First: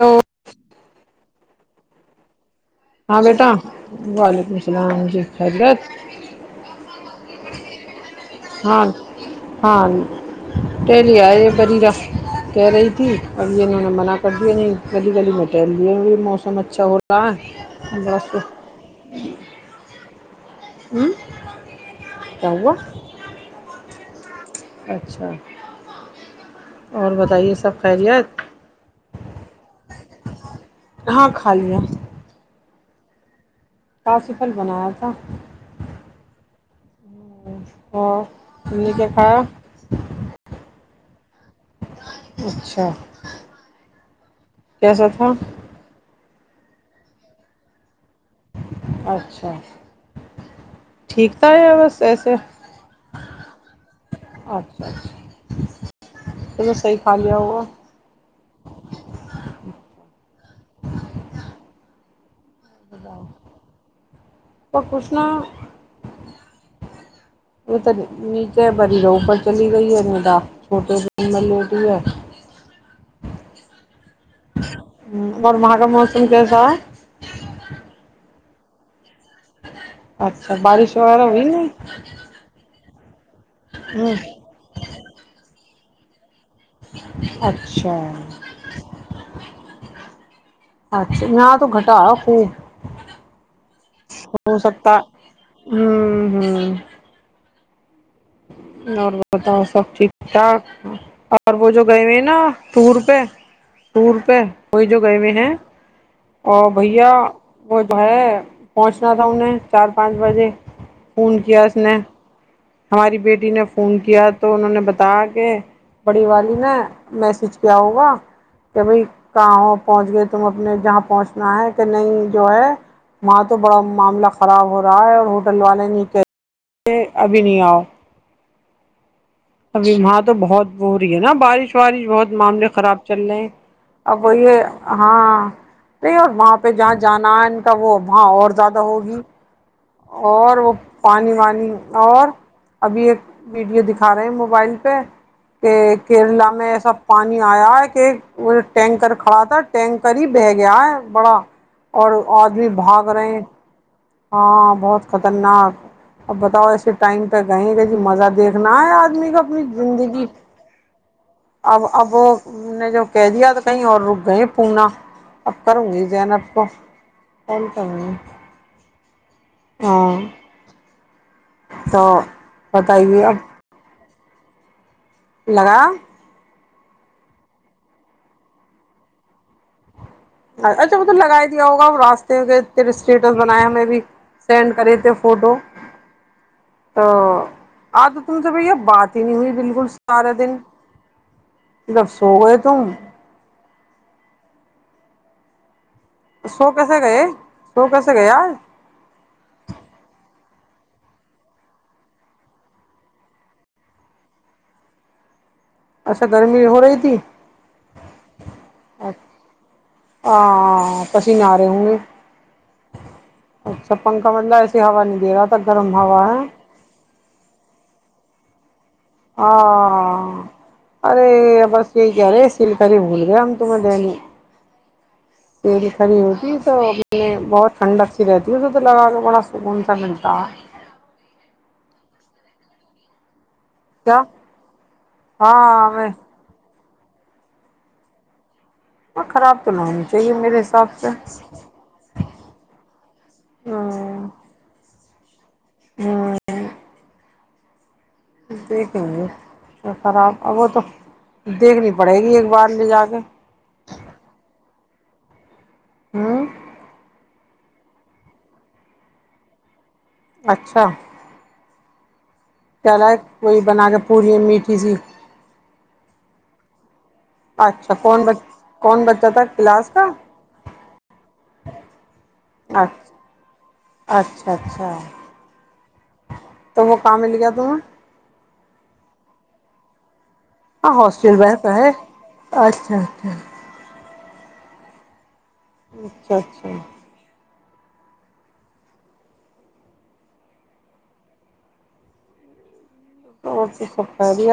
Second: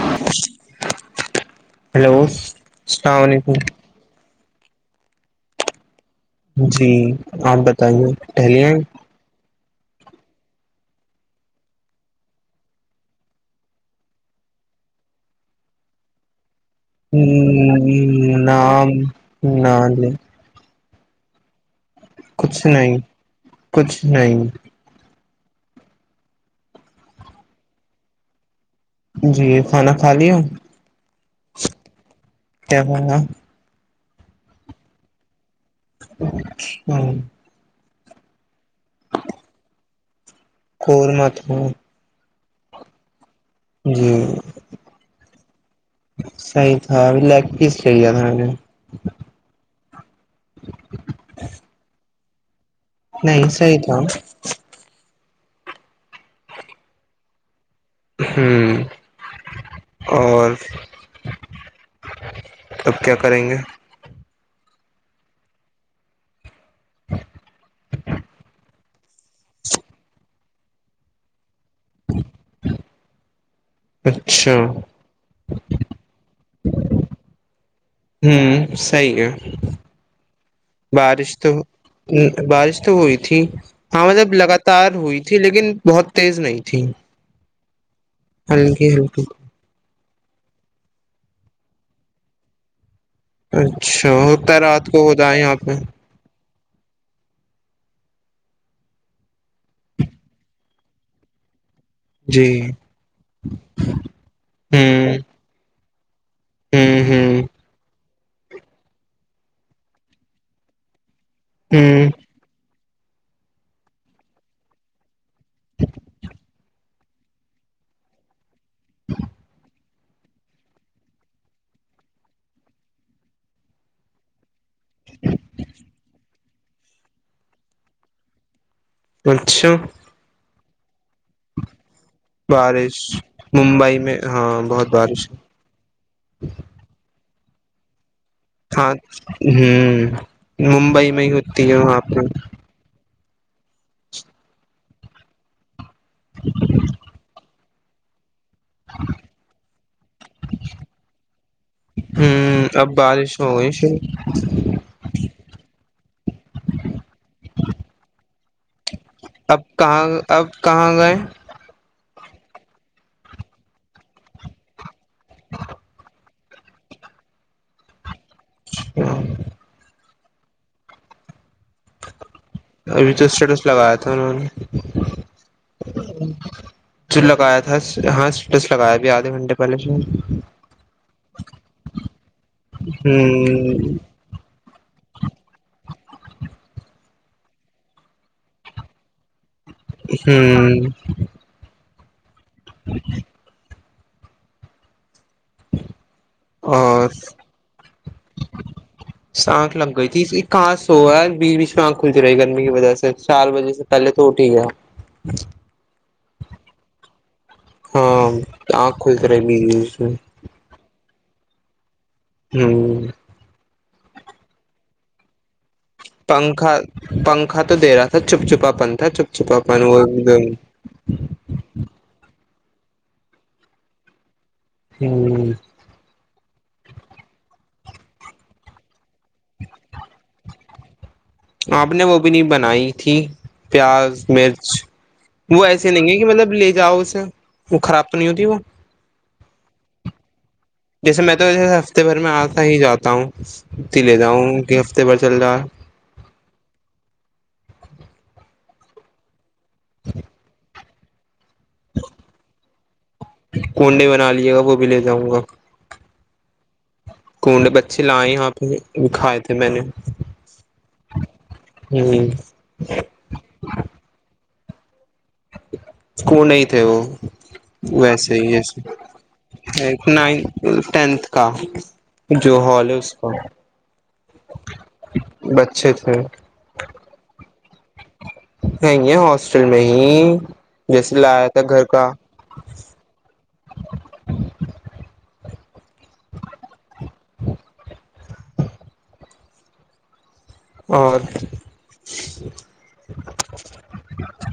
hello hello السلام ہاں بیٹا علیکم وعلیکم السلام جی حضرت جی آپ بتائیے ٹہلی ہاں ہاں [unintelligible] کہہ رہی تھی اب یہ انہوں نے منا کر دیا نہیں گلی گلی میں ٹہل دیا موسم اچھا ہو رہا ہے ہمم بڑا ہمم نام ہمم کچھ نہیں کچھ نہیں اچھا اور بتائیے سب خیریت جی کھانا کھا لیا ہاں کھا لیا کیا کھایا کاسفل بنایا تھا ہمم ہاں تم نے کیا کھایا [unintelligible] اچھا جی کیسا تھا صحیح تھا ابھی لیگ پیس لے لیا تھا میں نے اچھا ٹھیک تھا بس ایسے نہیں صحی تھا اچھا اچھا تو میں صحیح کھا لیا ہوگا ہوں اور اب کیا کریں گے پر کچھ نہ وہ ت م کیا بری رہو [unintelligible] پر چلی گئی ہے ندا چھوٹے دن میں لیٹی ہے اچھا ہ اورر مہ کاا موسم کیسا ہے ھمم صحی ہے اچھا وغیرہ بارش ہوئی تو نہیں بارش تو ہوئی تھی ہاں مطلب لگات تار ہوئی تھی لیکن بہت تیز نہیں تھی اچھا ہلکی ہلکی اچھا ن تو گٹا اچھا ہوتا ہو ہے رات سکتا کو ہوتا ہے یہاں پہ ھمم ھمم اور بتاؤ سب ٹھیک ٹھاک اور وہ جو گئے ہوئے ہیں نا جی ٹور پہ ٹور پہ وہی ہوں جو گئے ہوئے ہیں او ہوں بھیا ہوں وہ جو ہے پہنچنا تھا انہیں چار پانچ بجے فون کیا اس نے ہوں ہماری بیٹی نے فون کیا تو انہوں نے بتایا کہ بڑی والی نا میسج کیا ہوگا کہ بھائی کہاں ہو پہنچ گئے تم اپنے جہاں پہنچنا ہے کہ نہیں جو ہے وہاں تو بڑا معاملہ خراب ہو رہا ہے اور ہوٹل والے نہیں کہ ابھی نہیں آؤ اچھا ابھی وہاں تو بہت ب رہی ہے نا بارش وارش بہت معاملے بارش خراب چل رہے ممبئی میں اب وہ ہاں یہ بہت بارش ہے ہاں نہیں اور وہاں پہ جہاں جانا ہے ان کا وہ وہاں اور زیادہ ہاں ہوگی ھمم اور وہ پانی وانی پہ اور ہوں ابھی ایک ویڈیو دکھا رہے ہیں موبائل پہ کہ کیرلا میں ایسا پانی آیا ہے کہ وہ ٹینکر کھڑا تھا ٹینکر ہی بہ گیا ہے بڑا اور آدمی اب بھاگ بارش رہے ہیں ہو گئی شروع ہاں بہت خطرناک اب بتاؤ ایسے ٹائم پہ گئےیں گے جی مزہ دیکھنا ہے ار آنی کا اب اپنی کہاں زندگی اب کہاں گئے اب اب نے جو کہہ دیا تو کہیں اور رک گئے پنا اب کروں گی جین اب کو کون کروں گی ھمم ہاں تو ابھی بتائیے تو اب اسٹیٹس لگایا تھا انہوں نے لگا جو لگایا تھا ہاںس لگایا ا بھیھی آدھے گھنٹے پہلے اچھا وہ تو لگائی دیا ہوگا راستے کے اسٹیٹس بنایا ہمیں بھی سینڈ کر تھ فوٹو تو آ تو تم سے بھائی یہ بات ہی نہیں ہوئی بالکل سارے دن ہوں لف سو گئے تم سو کس گئے اور سو کسے گئے سانکھ لگ گئی تھی اس کس سوا ہے بیچ بیچ میں آنکھ کھلتی رہی گرمی کی وجہ سے چار وجہ سے پہلے تو ٹھیک ہے اچھا گرمی ہو رہی تھی ہاں آکھئی کر ہاں کسی نہ رہے ہوں گے ھمم اچھا پنکھا مطل ایسسی ہوا نہیں دے رہا گرم ہوا ہے پنکھا پنکھا تو دے رہا تھا چپ چھپا پن تھا چپ چھپا پن وہ ہاں ارے بس یہی کیا اے سل کر بھول گیا ہم تمہیں دنے ہوں تیری کڑی ہوتی ہے تو میں بہت ٹھنڈک سی رہتی ہے اسے تو لگا کے بڑا سکون سا ملتا ہے آپ نے وہ بھی نہیں بنائی تھی کیا پیاز مرچ وہ ہاں ایسے میں نہیں ہے کہ مطلب لے جاؤ اسے وہ خراب تو نہیں ہوتی وہ اور خراب تو نہ ہونی چاہیے میرے حساب سے جیسے میں تو ہفتے بھر میں آتا ہی جاتا ہوں ہوں اتی لے جاؤں کہ ہفتے بھر چل رہا ہے [inaudible] دیکھیں گے تو خراب اب وہ تو دیکھنی پڑے گی ایک بار لے جا کے کنڈے بنا لیے گا وہ بھی لے جاؤں گا ہاں کنڈے بچے لائے یہاں پہ وہکھھائے تھے میں نے اچھا ہوں کہلا ہے کوئی بنا کے پوری میٹھی سی اسک نہیں تھ وہ اچھا کون ویسے بچ ہی ویسے کون بچہ تھا کلاس ایک کا نائ ٹینتھ کا جو ہال ہے اس اچھا کا اچھا اچھا بچے تھے تو وہ کہاں مل گیا تمہیں نہیں ہے ہاسٹل میں ہی ہاں جیسے ہاسٹل لایا تھا بتا گھر ہے کا اچھا اچھا اچھا اچھا اور تو سب کہہی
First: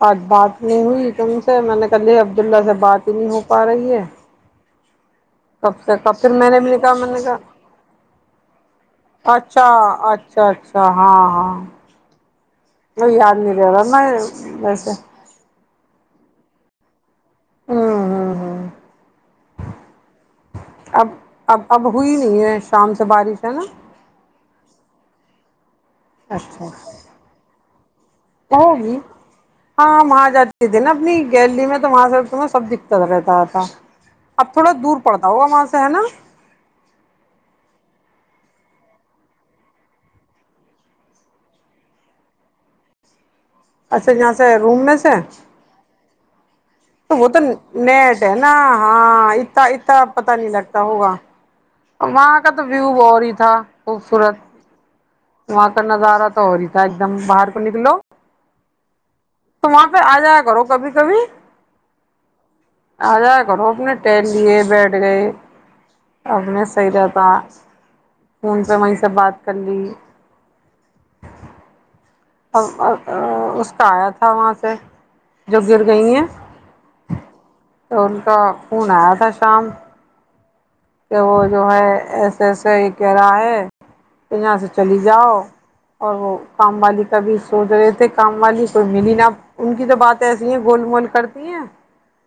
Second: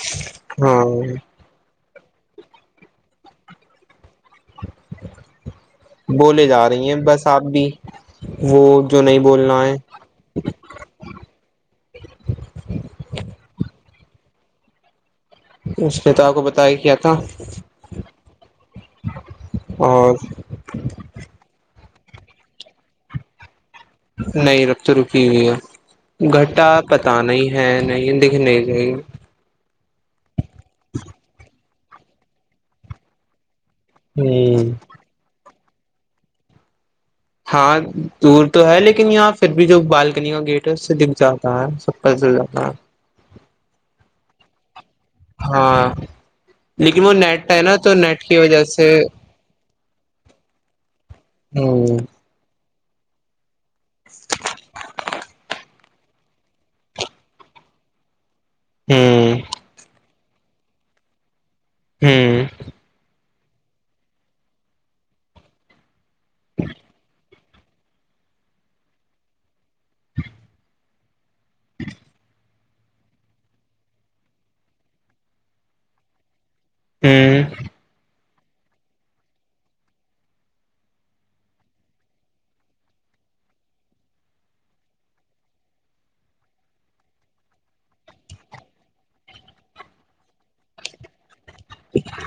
بات بات ہاں نہیں ہوئی سے میں نے کہی عبد اللہ سے بات ہی نہیں ہو پا رہی ہے کب سے کب پھر بولے میں نے جا بھی رہی لکھا ہیں میں نے بس کہا آپ بھی وہ جو نہیں بولنا اچھا ہے اچھ اچھا اچھا ہاں ہاں وہ یاد نہیں رہ رہا نا ویسے اس پتا کو بت ہی کیا تھا ہوں ہوں ہوں اور اب اب اب ہوئی نہیں ہے شام سے بارش ہے نا نہیں رکھ تو رکی ہوئی ہے اچھا گھٹا پت نہیں ہے نہیں دکھنے چاہیے ہوگی ہاں وہاں جاتی تھی نا اپنی گیلری میں تو وہاں سے تمہیں سب دکھتا رہتا تھا اب رہی ہ تھوڑا دور پڑتا ہوگا وہاں سے ہے نا ہاں دور تو ہے لیکن یہاں پھر بھی جو بالکنی کا گیٹ ہے اس سے دکھ جاتا ہے سب پ چل جاتا ہے اچھا یہاں سے روم میں سے ہاں لیکن تو وہ تو نیٹ ہے نا تو نیٹ ہے کی نا وجہ سے ہاں اتنا اتنا پتا نہیں لگتا ہوگا [inaudible] وہاں کا تو ویو بہ ہی تھا خوبصورت وہاں کا نظارا تھا اور رہی تھا ایک دم باہر کو نکلو ہ تو وہاں پہ آ جایا کرو کبھی کبھی ہوں ہ جا کرو اپنے ٹین لیے بیٹھ گئے اب میں صحیح رہتا فون پہ وہیں سے بات کر لی [inaudible] ا اس کا آیا تھا وہاں سے جو گر گئی ہیں ہ تو ان کا خون آیا تھا شام کہ وہ جو ہے ایسے ایسے ہی کہہ رہا ہے کہ یہاں سے چلی جاؤ اور وہ کام والی تبھی سوچ رہے تھے کام والی کوئی ملی نہا ان کی تو بات ایسی ہیں گول مول کرتی ہیں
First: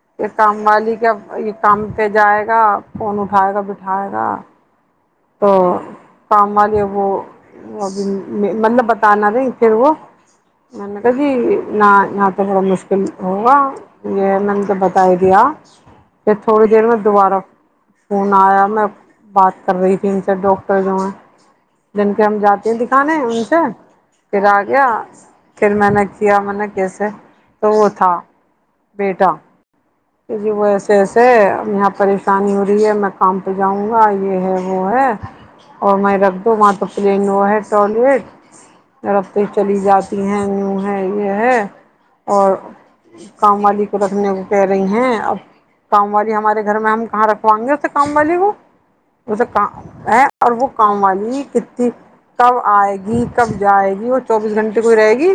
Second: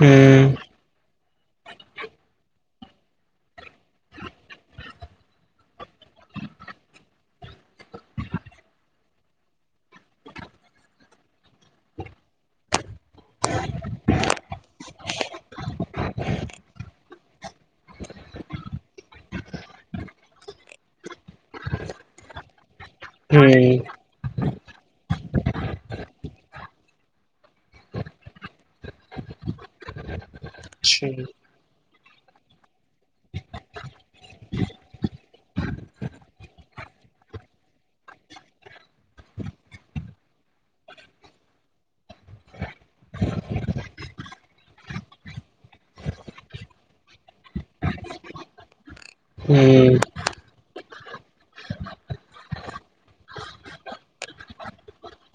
ہ یہ ہ کام والی کیا یہ کام پہ جائے گا فون اٹھائے گا بٹھائے گا تو کام والے وہ ابھی مطلب بتانا نہیں ہی وہ میں کا جی ن یہاں تو تھوڑا مشکل ہوگا یہ میں نے تو بتاائی دیا پھر تھوڑی دیر میں دوبارہ فون آیا میں بات کر رہی تھی ان سے ڈاکٹر جو ہیں جن کے ہم جاتے ہیں دکھانے ان سے پھر آ گیا پھر میں نے کیا میں نے کیسے تو وہ تھا بیٹا جی وہ ایسے اچھا ایسے یہاں پر پریشانی ہو رہی ہے میں کام پہ جاؤں گا یہ ہے وہ ہے اور میں رکھ دوں وہاں تو پلین وہ ہے ٹوائلیٹ درفتیں چلی جاتی ہیں یوں ہے یہ ہے اور کام والی کو رکھنے کو پ رہی ہیں اب کام والی ہمارے گھر میں ہم کہاں رکھوائیں گے اسے کام والی کو وہ تو کا ہ ہے اور وہ کام والی ہیتی کب آئے گی کب جائے گی وہ چوبیس گھنٹے کوئی رہے گی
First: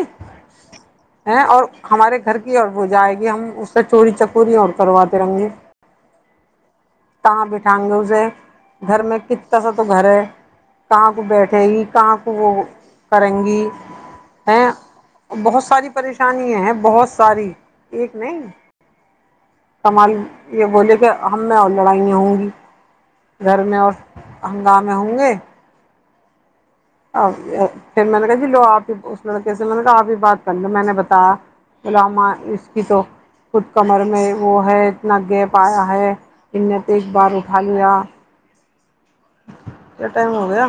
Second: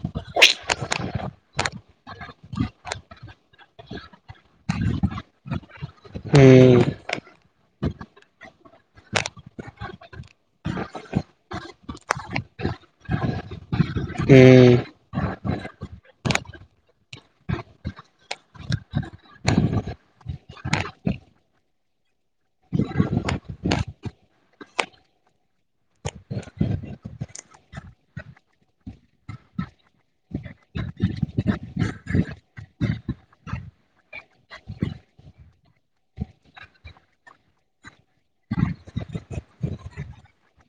ہیں اور ہمارے گھر کی اور وہ جائے گی ہم اس سے چوری چکوری اور کرواتے رنگے ہممم کہاں بٹھائیں گے اسے گھر میں کنا سا تو گھر ہے کہاں کو بیٹھے گی کہاں کو وہ کریں گی ہ ہیں اچھا بہت ساری پریشانی ہیں بہت ساری ایک نہیں کمال یہ بولے کہ ہم میں اور لڑائیاں ہوں گی گھر میں اور ہنگامے ہوں گے پھر میں نے کہا جی لو آپ ہی کیسے میں نے کہا آپ ہی بات کر لو میں نے بتایا عامہ اس کی تو خود کمر میں وہ ہے اتنا گیپ آیا ہے ا نےت ایک بار اٹھا لیا [inaudible] کتنا ٹاائم ہو گیا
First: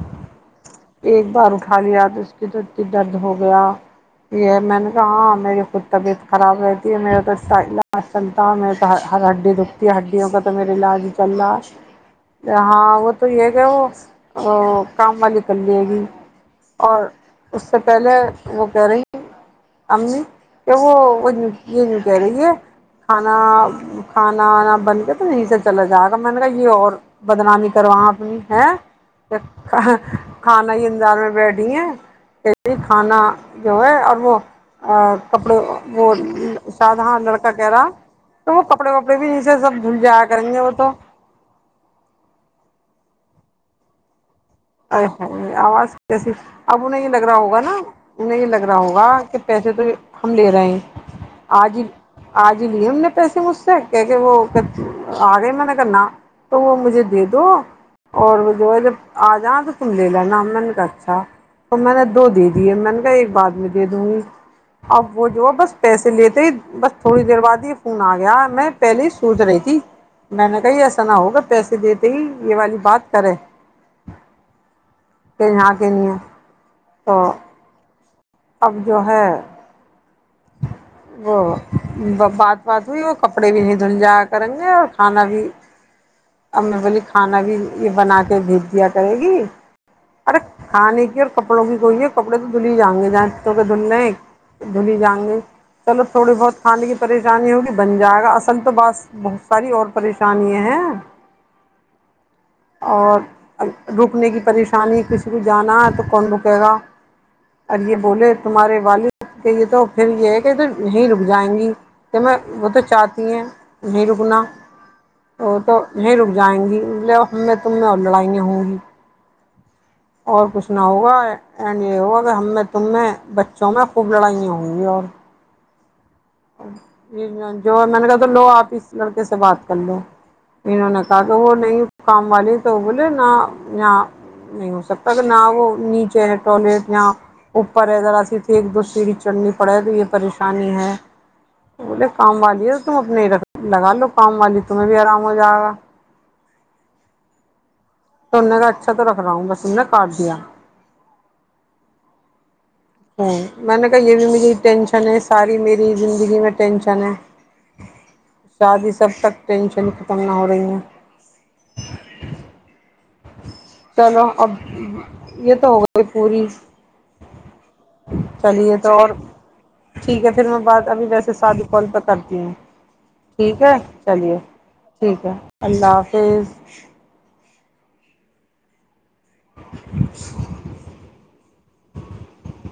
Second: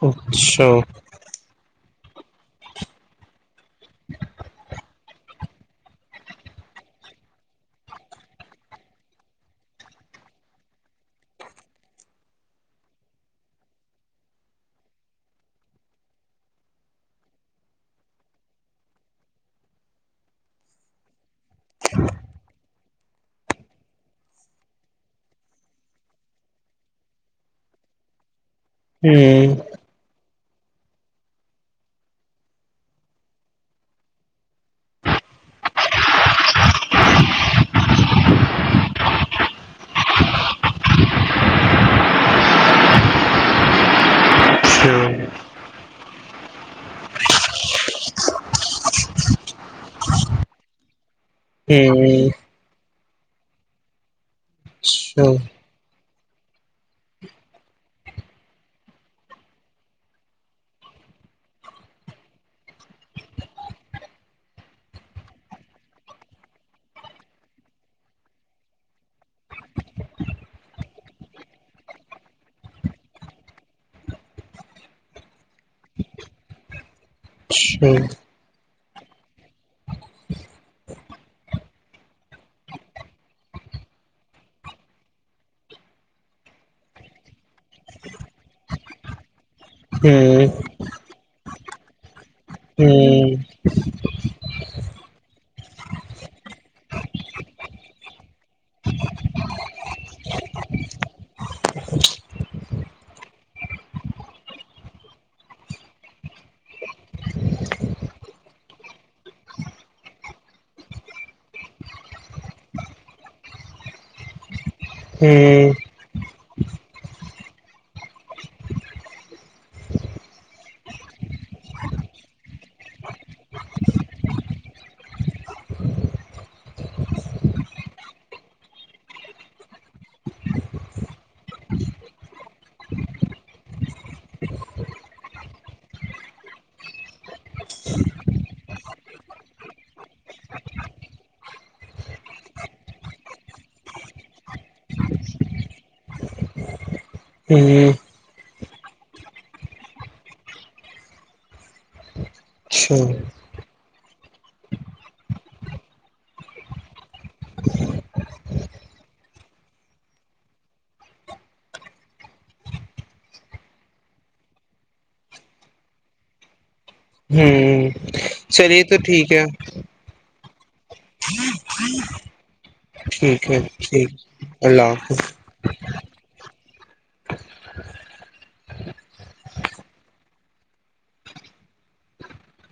ہ اچھا ایک بار اٹھا لیا تو اس کے دد کی درد ہو گیا یہ میں نے کہا میری خود طبیعت خراب رہتی ہے میرے تو چلتا ہوں میں تو ہر ہڈی رکتی ہڈیوں کا تو میرا علاج چل رہا ہاں وہ تو یہ کہ وہ کام والی کر لے گی اور اس سے پہلے وہ کہہ رہی امی کہ وہ یہ نہیں کہہ رہی ہے کھانا کھانا وانا بن کے تو یہ سے چلا جائے گا میں نے کہا یہ اور بدنامی کرواں اپنی ہے ہ کھانا ہی انداز میں بیٹھی ہیں کھانا جو ہے اور وہ ا کپڑے وہ سادہاں لڑکا کہ رہا تو وہ کپڑے وپڑے بھی نچے سب دھل جایا کریں گے وہ تو اچھا اچھا ہ ہ ا آواز کیسی اب نہیںیں لگ رہا ہوگا نا انیں یہ لگ رہا ہوگا کہ پیسے تو ہم لے رہے ہیں آج ہی آج جی لی ان نے پیسے مجھ سے کہ کہ وہ آ گئے میں نے کہانا تو وہ مجھے دے دو اور وہ جو ہے جب آ جا تو تم لے لینا مے نے کا اچھا تو میں نے دو دے دیے میں نے کہ ایک بعد میں دے دوں گی اب وہ جو ہے بس پیسے لیتے ہی بس تھوڑی دیر بعد یہ فون آ گیا میں پہلے ہی سوچ رہی تھی میں نے کہی ایسا نہ ہوگا پیسے دیتے ہی یہ والی بات کرے کے یہاں کے لیے تو ہی اب جو ہے وہ بات بات ہوئی وہ کپڑے بھی نہیں دھل جایا کریں گے اور کھانا بھی ا میں بولی کھانا بھی یہ بنا کے بھیج دیا کرے گی ارے کھانے کی اور کپڑوں کی کوئی ہے کپڑے تو دھل ہی جائیں گے جہاںوں کے دھلنے دھلی ہی جائیں گے چلو تھوڑی بہت کھانے کی پریشانی ہوگی بن جائے گا اصل تو بس بہت ساری اور پریشانییا ہیں [inaudible] اور رکنے کی پریشانی کسی کو جانا ہے تو کون رکے گا ار یہ بولے تمہارے والد کے یہ تو پھر یہ ہے کہ تو نہیں رک جائیں گی تو میں وہ تو چاہتی ہیں نہیں رکنا تو ہ تو نہیںیں رک جائیں گی لے ہم میں تم میں اور لڑائں ہوں گی اور کچھ نہ ہوگا اینڈ یہ ہوگا کہ ہم میں تم میں بچوں میں خوب لڑائیاں ہوئئی اور ج جو میں نے کہا تو لو آپ اس لڑکے سے بات کر لو انہوں نے کہا کہ وہ نہیں کام والی تو بولے نہ یہاں نہیں ہو سکتا ا کہ نہ وہ نیچے ہے ٹوائلیٹ نہ اوپر ہےذرا سی تھی ایک دو سیڑھی چڑھنی پڑے تو یہ پریشانی ہے بولے کام والی ہے تو تم اپنے لگا لو کام والی تمہیں بھی آرام ہو جائے گا ج جی [unintelligible] تو اننے کا اچھا تو رکھ رہا ہوں بس ان نے کاٹ دیا اچھا میں نے کہا یہ بھی میری ٹینشن ہے ساری میری زندگی میں ٹینشن ہے شادی سب تک ٹینشن ختم نہ ہو رہی ہیں [unintelligible] چلو اب یہ تو ہو گا پوری ہوں چلیے تو اور ٹھیک ہے پھر میں بات ابھی ویسے سادی کال پہ کرتی ہوں ٹھیک ہے چلیے اللہ حافظ ٹھیک ہے اللہ حافظ [unintelligible]